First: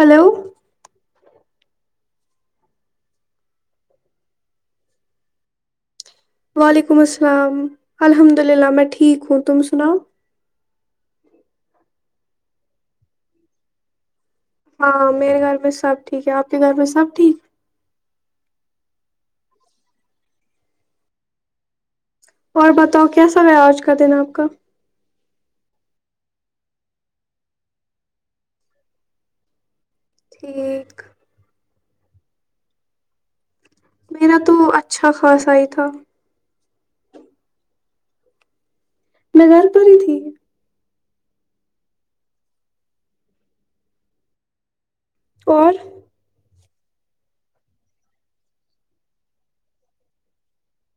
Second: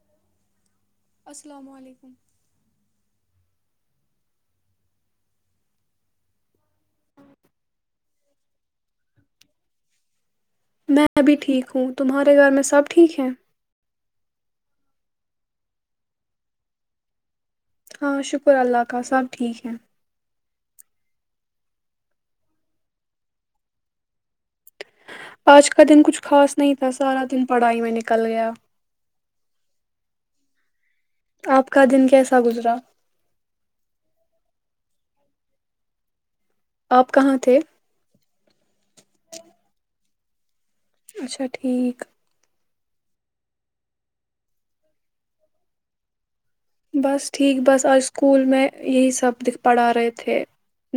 Hello السلام علیکم وعلیکم السلام الحمد للہ میں ٹھیک ہوں تم سناؤ میں بھی ٹھیک ہوں تمہارے گھر میں سب ٹھیک ہیں ہاں میرے گھر میں سب ٹھیک ہے آپ کے گھر میں سب ٹھیک ہاں شکر اللہ کا سب ٹھیک ہیں اور بتاؤ کیسا ہو آج کا دن آپ کا آج کا دن کچھ خاص نہیں تھا سارا دن پڑائی میں نکل گیا ٹھیک آپ کا دن کیسا گزرا میرا تو اچھا خاصہ ہی تھا آپ کہاں تھے میں گھر پر ہی تھی اچھا ٹھیک اور بس ٹھیک بس آج اسکول میں یہی سبکھ پڑھا رہے تھے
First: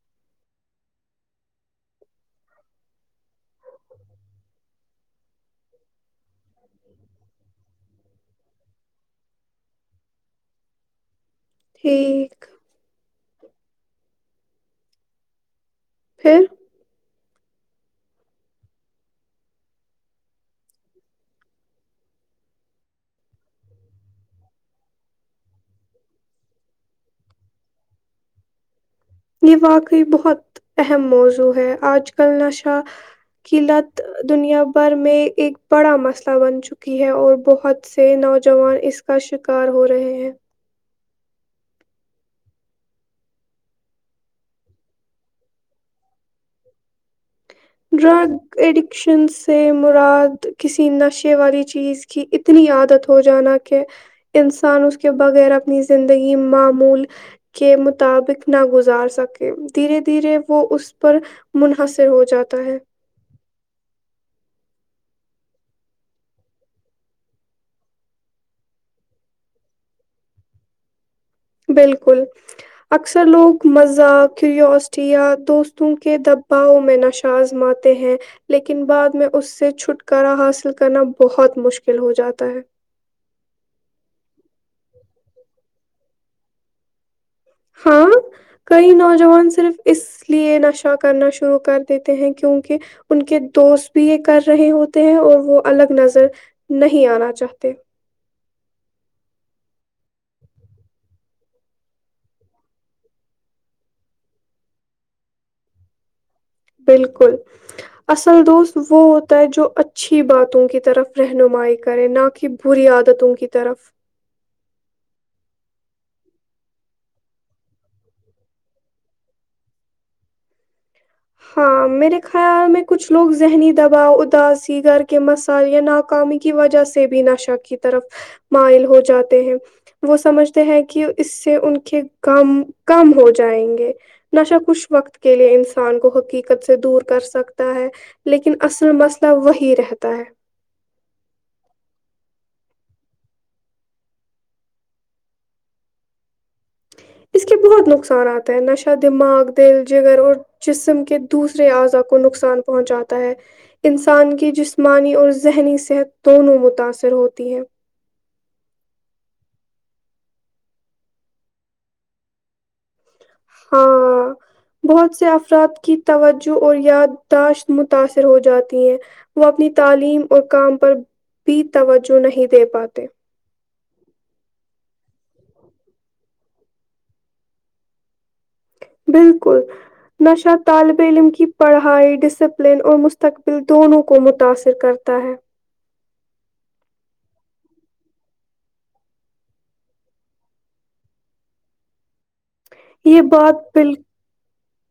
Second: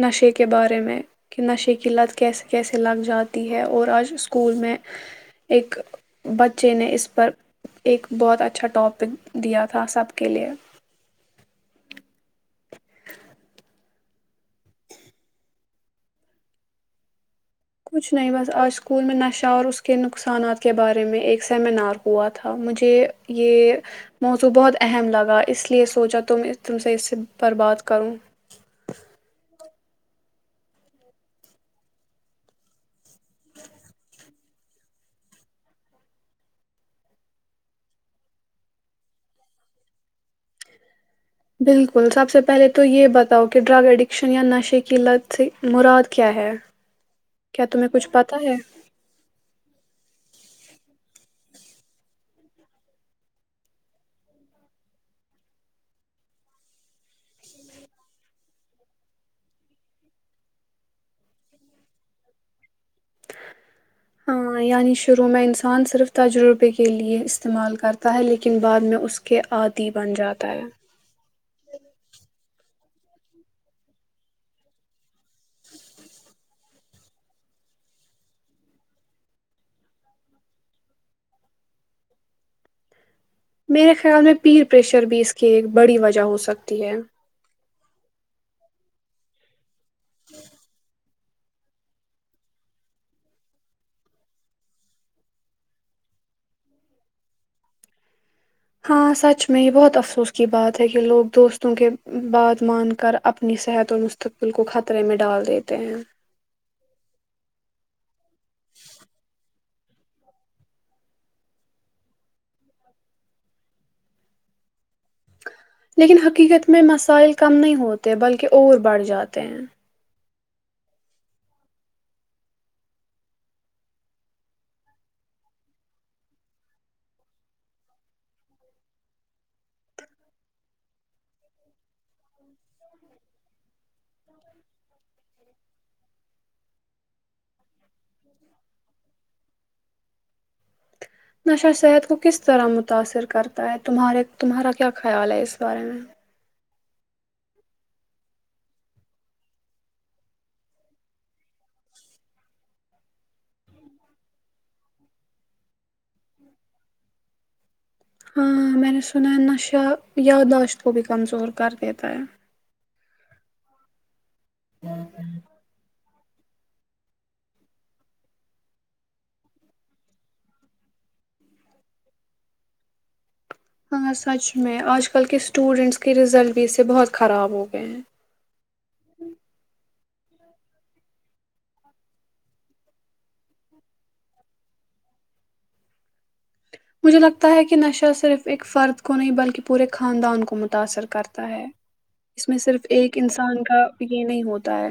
نشے کے بارے میں کہ نشے کی لت کیسے کیسے لگ جاتی ہے اور آج اسکول میں ایک بچے نے اس پر ایک بہت اچھا ٹاپک دیا تھا سب کے لئے ٹھیک پھر کچھ نہیں بس آج سکول میں نشہ اور اسکے نقصانات کے بارے میں ایک سیمینار ہوا تھا مجھےیہ یہ موضوع بہت اہم لکا اسلئے سوچا تم سے اس پر بات کروں یہ واقعی بہت اہم موضوع ہے آج کل نشہ کی لت دنیا بھر میں ایک بڑا مسئلہ بن چکی ہے اور بہت سے نوجوان اس کا شکار ہو رہے ہیں بالکل سب سے پہلے تو یہ بتاؤ کہ ڈرگ ایڈکشن یا نشے کی لت سے مراد کیا ہے کیا تمہیں کچھ پتہ ڈرگ ہے ایڈکشن سے مراد کسی نشے والی چیز کی اتنی عادت ہو جانا کہ انسان اس کے بغیر اپنی زندگی معمول کے مطابق نہ گزار سکے دھیرے دھیرے وہ اس پر منحصر ہو جاتا تو ہے ہاں یعنی شروع میں انسان صرف تجربہ کےلئے استعمال کرتا ہے لیکن بعد میں اسکے عادی بن جاتے ہیں بلکل اکثر لوگ مزاک کیوروسٹی یا دوستوں کے دباؤ میں نشہ آزماتے ہیں لیکن بعد میں اس سے چھٹکارا حاصل کرنا بہت مشکل ہو جاتا ہے میرے خیال میں پیر پریشر بھی اس کی ایک بڑی وجہ ہو سکتی ہے ہاں کئی نوجوان صرف اس لیے نشہ کرنا شروع کر دیتے ہیں کیونکہ ان کے دوست بھی یہ کر رہے ہوتے ہیں اور وہ الگ نظر نہیں آنا چاہتے ہاں سچ میں یہ بہت افسوس کی بات ہے کہ لوگ دوستوں کے بات مان کر اپنی صحت اور مستقبل کو خطرے میں ڈال دیتے ہیں بالکل اصل دوست وہ ہوتا ہے جو اچھا اچھی باتوں کی طرف رہنمائی کریں نہ کہ بری عادتوں کی طرف لیکن حقیقت میں مسائل کم نہیں ہوتے بلکہ اور بڑھ جاتے ہیں ہاں میرے خیال میں کچھ لوگ ذہنی دباؤ اداسی گر کے مسائ یا ناکامی کی وجہ سے بھی نشہ کی طرف مائل ہو جاتے ہیں وہ سمجھتے ہیں کہ اس سے ان کے غم کم ہو جائیں گے نشا کچھ وقت کے لیے انسان کو حقیقت سے دور کر سکتا ہے لیکن اصل مسئلہ وہی رہتا تار نشہ صحت کو کس طرح متاثر کرتا ہے تمہارے تمہارا کیا خیال ہے اس بارے میں اس کے بہت نقصاناتتا ہے نشہ دماغ دل جگر اور جسم کے دوسرے اعضاء کو نقصان پہنچاتا ہے انسان کی جسمانی اور ذہنی صحت دونوں متاثر ہوتی ہے ہاں میں نے سنا ہے نشہ یادداشت کو بھی کمزور کر دیتا ہے ہاں بہت سے افراد کی توجہ اور یادداشت متاثر ہو جاتی ہیں وہ اپنی تعلیم اور کام پر بھی توجہ نہیں دے پاتے ہاں سچ میں آج کل کے اسٹوڈینٹس کے رزلٹ بھی اس سے بہت خراب ہو گئے ہیں بالکل نشہ طالب علم کی پڑھائی ڈسپلن اور مستقبل دونوں کو متاثر کرتا ہے مجھے لگتا ہے کہ نشہ صرف ایک فرد کو نہیں بلکہ پورے خاندان کو متاثر کرتا ہے اس میں صرف ایک یہ بات انسان کا بال یہ نہیں ہوتا تا ہے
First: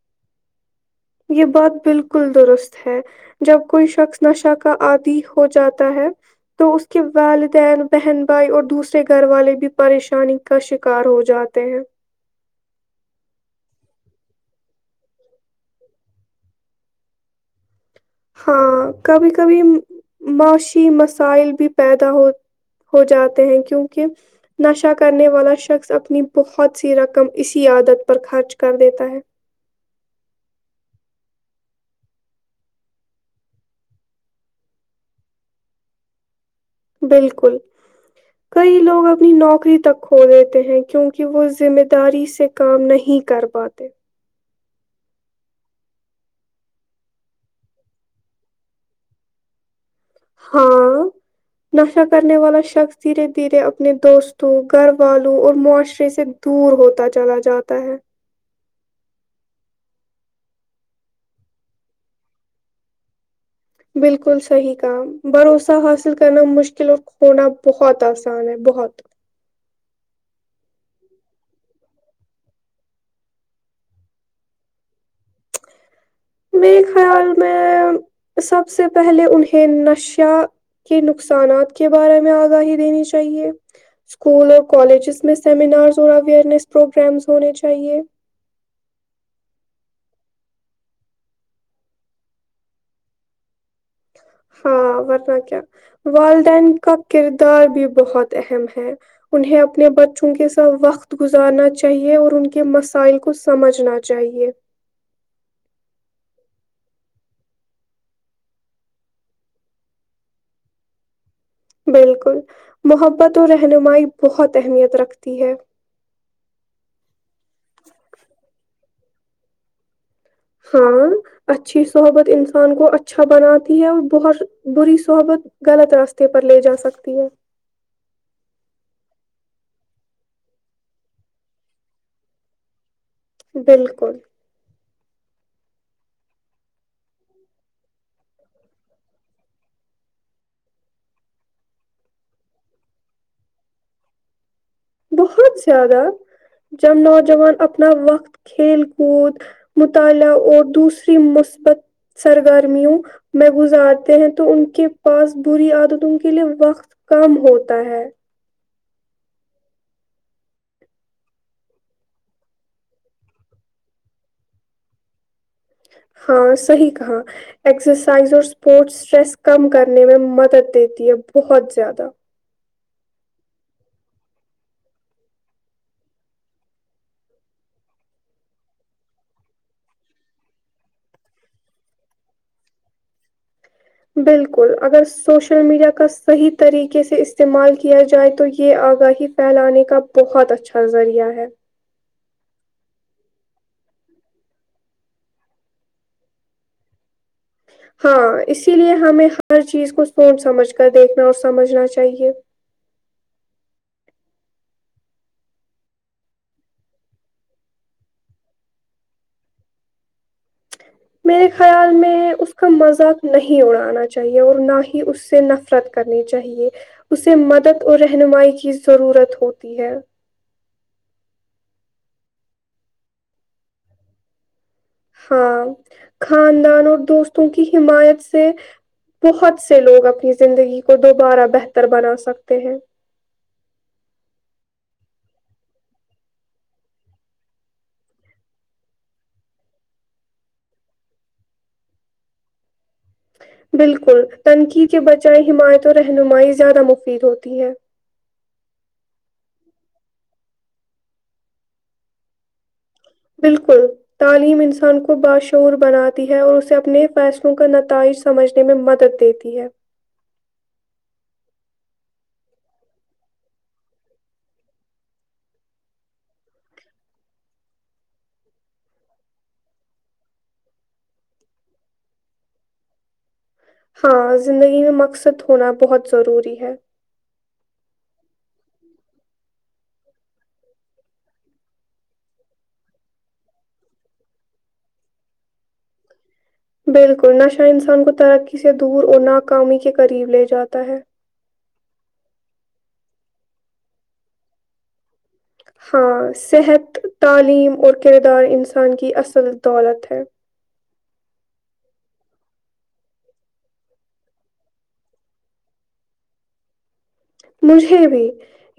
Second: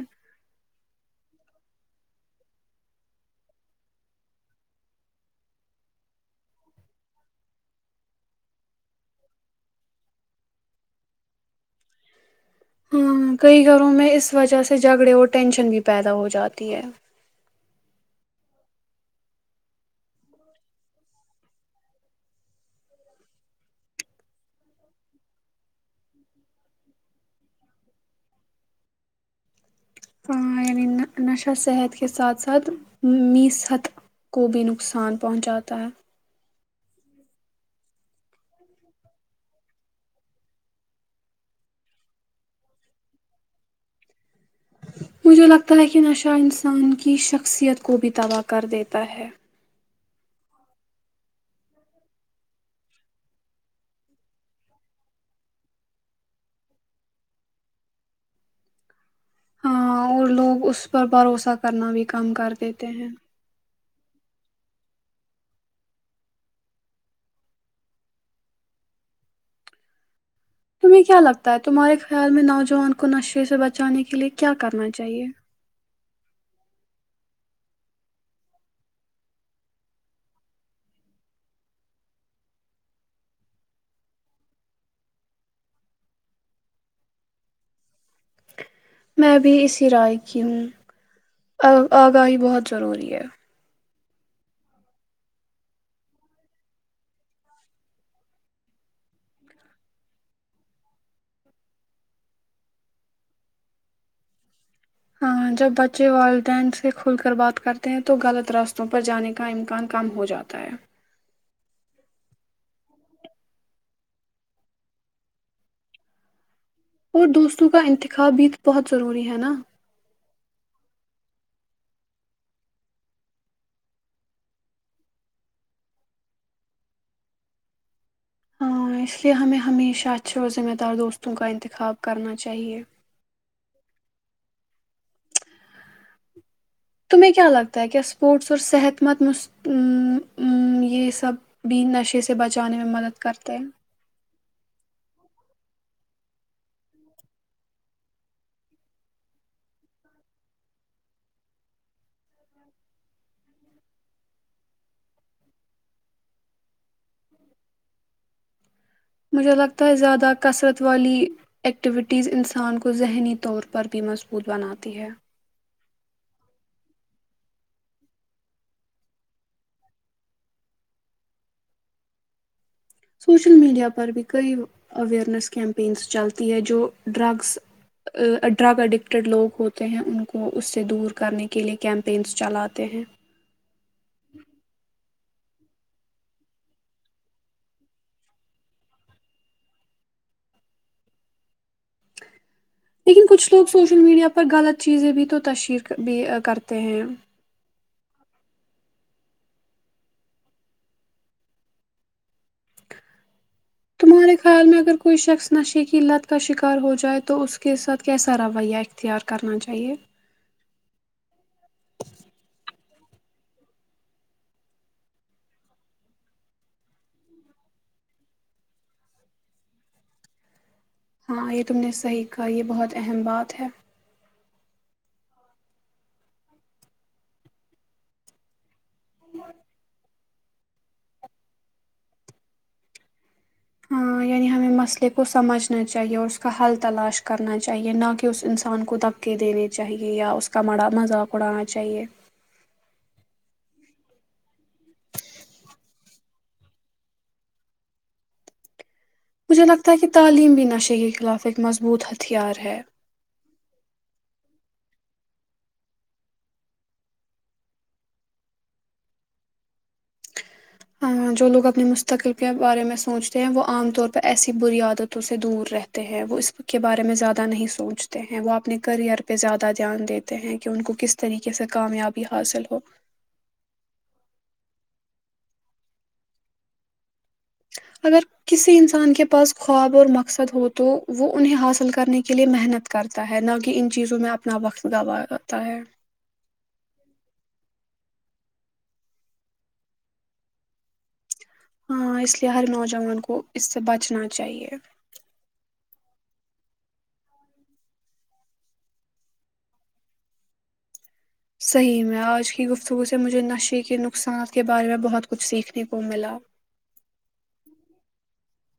[inaudible] ہاں کئی گھروں میں اس وجہ سے جھگڑے اور ٹینشن بھی پیدا ہو جاتی ہے ہاں کبھی کبھی معاشی مسائل بھی پیدا ہو ہو جاتے ہیں کیونکہ نشہ کرنے والا شخص اپنی بہت سی رقم اسی عادت پر خرچ کر دیتا ہے یعنی نشہ صحت کے ساتھ ساتھ می صت کو بھی نقصان پہنچاتا ہے بالکل کئی لوگ اپنی نوکری تک کھو دیتے ہیں کیونکہ وہ ذمہ داری سے کام نہیں کر پاتے مجھے لگتا ہے کہ نشہ انسان کی شخصیت کو بھی تباہ کر دیتا ہے ہاں نشہ کرنے والا شخص دھیرے دھیرے اپنے دوستوں گھر والوں اور معاشرے سے دور ہوتا چلا جاتا ہے ہاں اور لوگ اس پر بھروسہ کرنا بھی کم کر دیتے ہیں بالکل صحیح کام بھروسہ حاصل کرنا مشکل اور ہونا بہت آسان ہے بہت تمہیں کیا لگتا ہے تمہارے خیال میں نوجوان کو نشے سے بچانے کے لیئے کیا کرنا چاہیئے میرے خیال میں سب سے پہلے انہیں نشہ کے نقصانات کے بارے میں آگاہی دینی چاہیے اسکول اور کالجز میں سیمینارس اور اویرنیس پروگرامس ہونے چاہے میں بھی اسی رائے کی ہوں آگاہی بہت ضروری ہے ہاں ورنہ کیا والدین کا کردار بھی بہت اہم ہے انہیں اپنے بچوں کے ساتھ وقت گزارنا چاہیے اور ان کے مسائل کو سمجھنا چاہیے ہاں جب بچے والدین سے کھل کر بات کرتے ہیں تو غلط راستوں پر جانے کا امکان کم ہو جاتا ہے بالکل محبت اور رہنمائی بہت اہمیت رکھتی ہے اور دوستوں کا انتخاب بھی بہت ضروری ہے نا ہاں اچھی صحبت انسان کو اچھا بناتی ہے اور بہت بری صحبت غلط راستے پر لے جا سکتی ہے ہاں اس لیے ہمیں ہمیشہ اچھے اور ذمہ دار دوستوں کا انتخاب کرنا چاہیے بالکل تمہیں کیا لگتا ہے کیا اسپورٹس اور صحت مند م یہ سب بھی نشے سے بچانے میں مدد کرتے ہیں بہت زیادہ جب نوجوان اپنا وقت کھیل کود مطالعہ اور دوسری مثبت سرگرمیوں میں گزارتے ہیں تو ان کے پاس بری عادتوں کے لیئے وقت کم ہوتا ہے مجھے لگتا ہے زیادہ کثرت والی ایکٹیویٹیز انسان کو ذہنی طور پر بھی مضبوط بناتی ہے ہاں صحیح کہا ایکسرسائز اور اسپورٹس اسٹریس کم کرنے میں مدد دیتی ہے بہت زیادہ [inaudible] بالکل اگر سوشل میڈیا کا صحیح طریقے سے استعمال کیا جائے تو یہ آگاہی پھیلانے کا بہت اچھا ذریعہ ہے لیکن کچھ لوگ سوشل میڈیا پر غلط چیزیں بھی تو تشہیر بھی کرتے ہیں ہاں اسی لیے ہمیں ہر چیز کو سون سمجھ کر دیکھنا اور سمجھنا چاہیے جناب آپ کے خیال میں اگر کوئی جنسی لت کا شکار ہو جائے تو کیا کرنا چاہیے؟ میرے خیال میں اس کا مزہ نہیں اڑانا چاہیے اور نہ ہی اس سے نفرت کرنی چاہیے اسے مدد اور رہنمائی کی ضرورت ہوتی ہے ہاں یہ تم نے صحیح کہا یہ بہت اہم بات ہے ہاں خاندان اور دوستوں کی حمایت سے بہت سے لوگ اپنی زندگی کو دوبارہ بہتر بنا سکتے ہیں ہاں، یعنی ہمیں مسئلے کو سمجھنا چاہیے اور اس کا حل تلاش کرنا چاہیے، نہ کہ اس انسان کو دھکے دینے چاہئیں یا اس کا مذاق اڑانا چاہیے۔ بالکل تنقید کے بجائے حمایت و رہنمائی زیادہ مفید ہوتی ہے مجھے لگتا ہے کہ تعلیم بھی نشے کے خلاف ایک مضبوط ہتھیار ہے بلاشبہ، تعلیم صرف انسان کو بہتر بناتی ہے۔ اس سے اسے اپنے پیسے کی قدر سمجھنے میں مدد ملتی ہے۔ [unintelligible] ہاں زندگی میں مقصد ہونا بہت ضروری ہے [unintelligible] بالکل نشہ انسان کو ترقی سے دور اور ناکامی کے قریب لے جاتا ہے ہاں اس لیے ہر نوجوان کو اس سے بچنا چاہیے ہاں صحت تعلیم اور کردار انسان کی اصل دولت ہے صحیح میں آج کی گفتگو سے مجھے نشے کے نقصانات کے بارے میں بہت کچھ سیکھنے کو ملا مجھے بھی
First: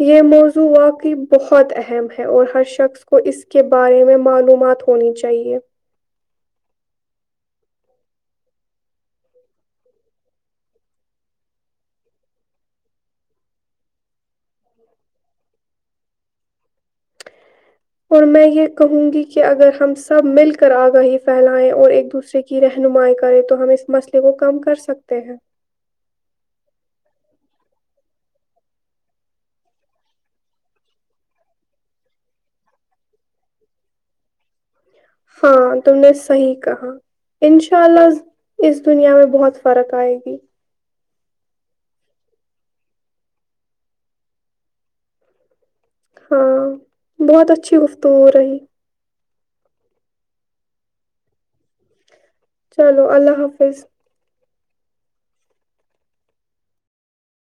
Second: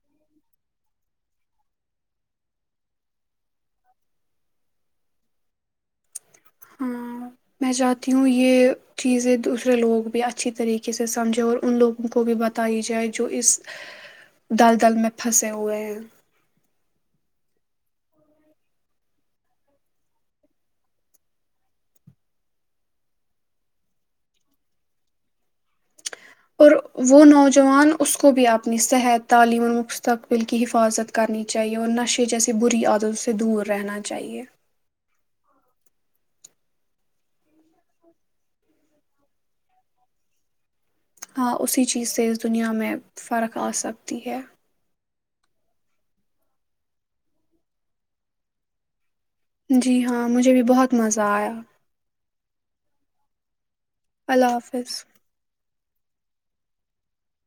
یہ موضوع واقعی بہت اہم ہے اور ہر شخص کو اس کے بارے میں معلومات ہونی چاہیے ہاں میں چاہتی ہوں یہ چیزیں دوسرے لوگ بھی اچھی طریقے سے سمجھیں اور ان لوگوں کو بھی بتائی جائے جو اس دل دل میں پھنسے ہوئے ہیں اور میں یہ کہوں گی کہ اگر ہم سب مل کر آگاہی پھیلائیں اور ایک دوسرے کی رہنمائی کریں تو ہم اس مسئلے کو کم کرسکتے ہیں [unintelligible] ہاں تم نے صحیح کہا ان شاء اللہ اس دنیا میں بہت فرق آئے گی [unintelligible] ہاں اسی چیز سے اس دنیا میں فرق ا ہاں بہت اچھی گفتگو رہی جی ہاں مجھے بھی بہت مزہ آیا چلو اللہ حافظ اللہ حافظ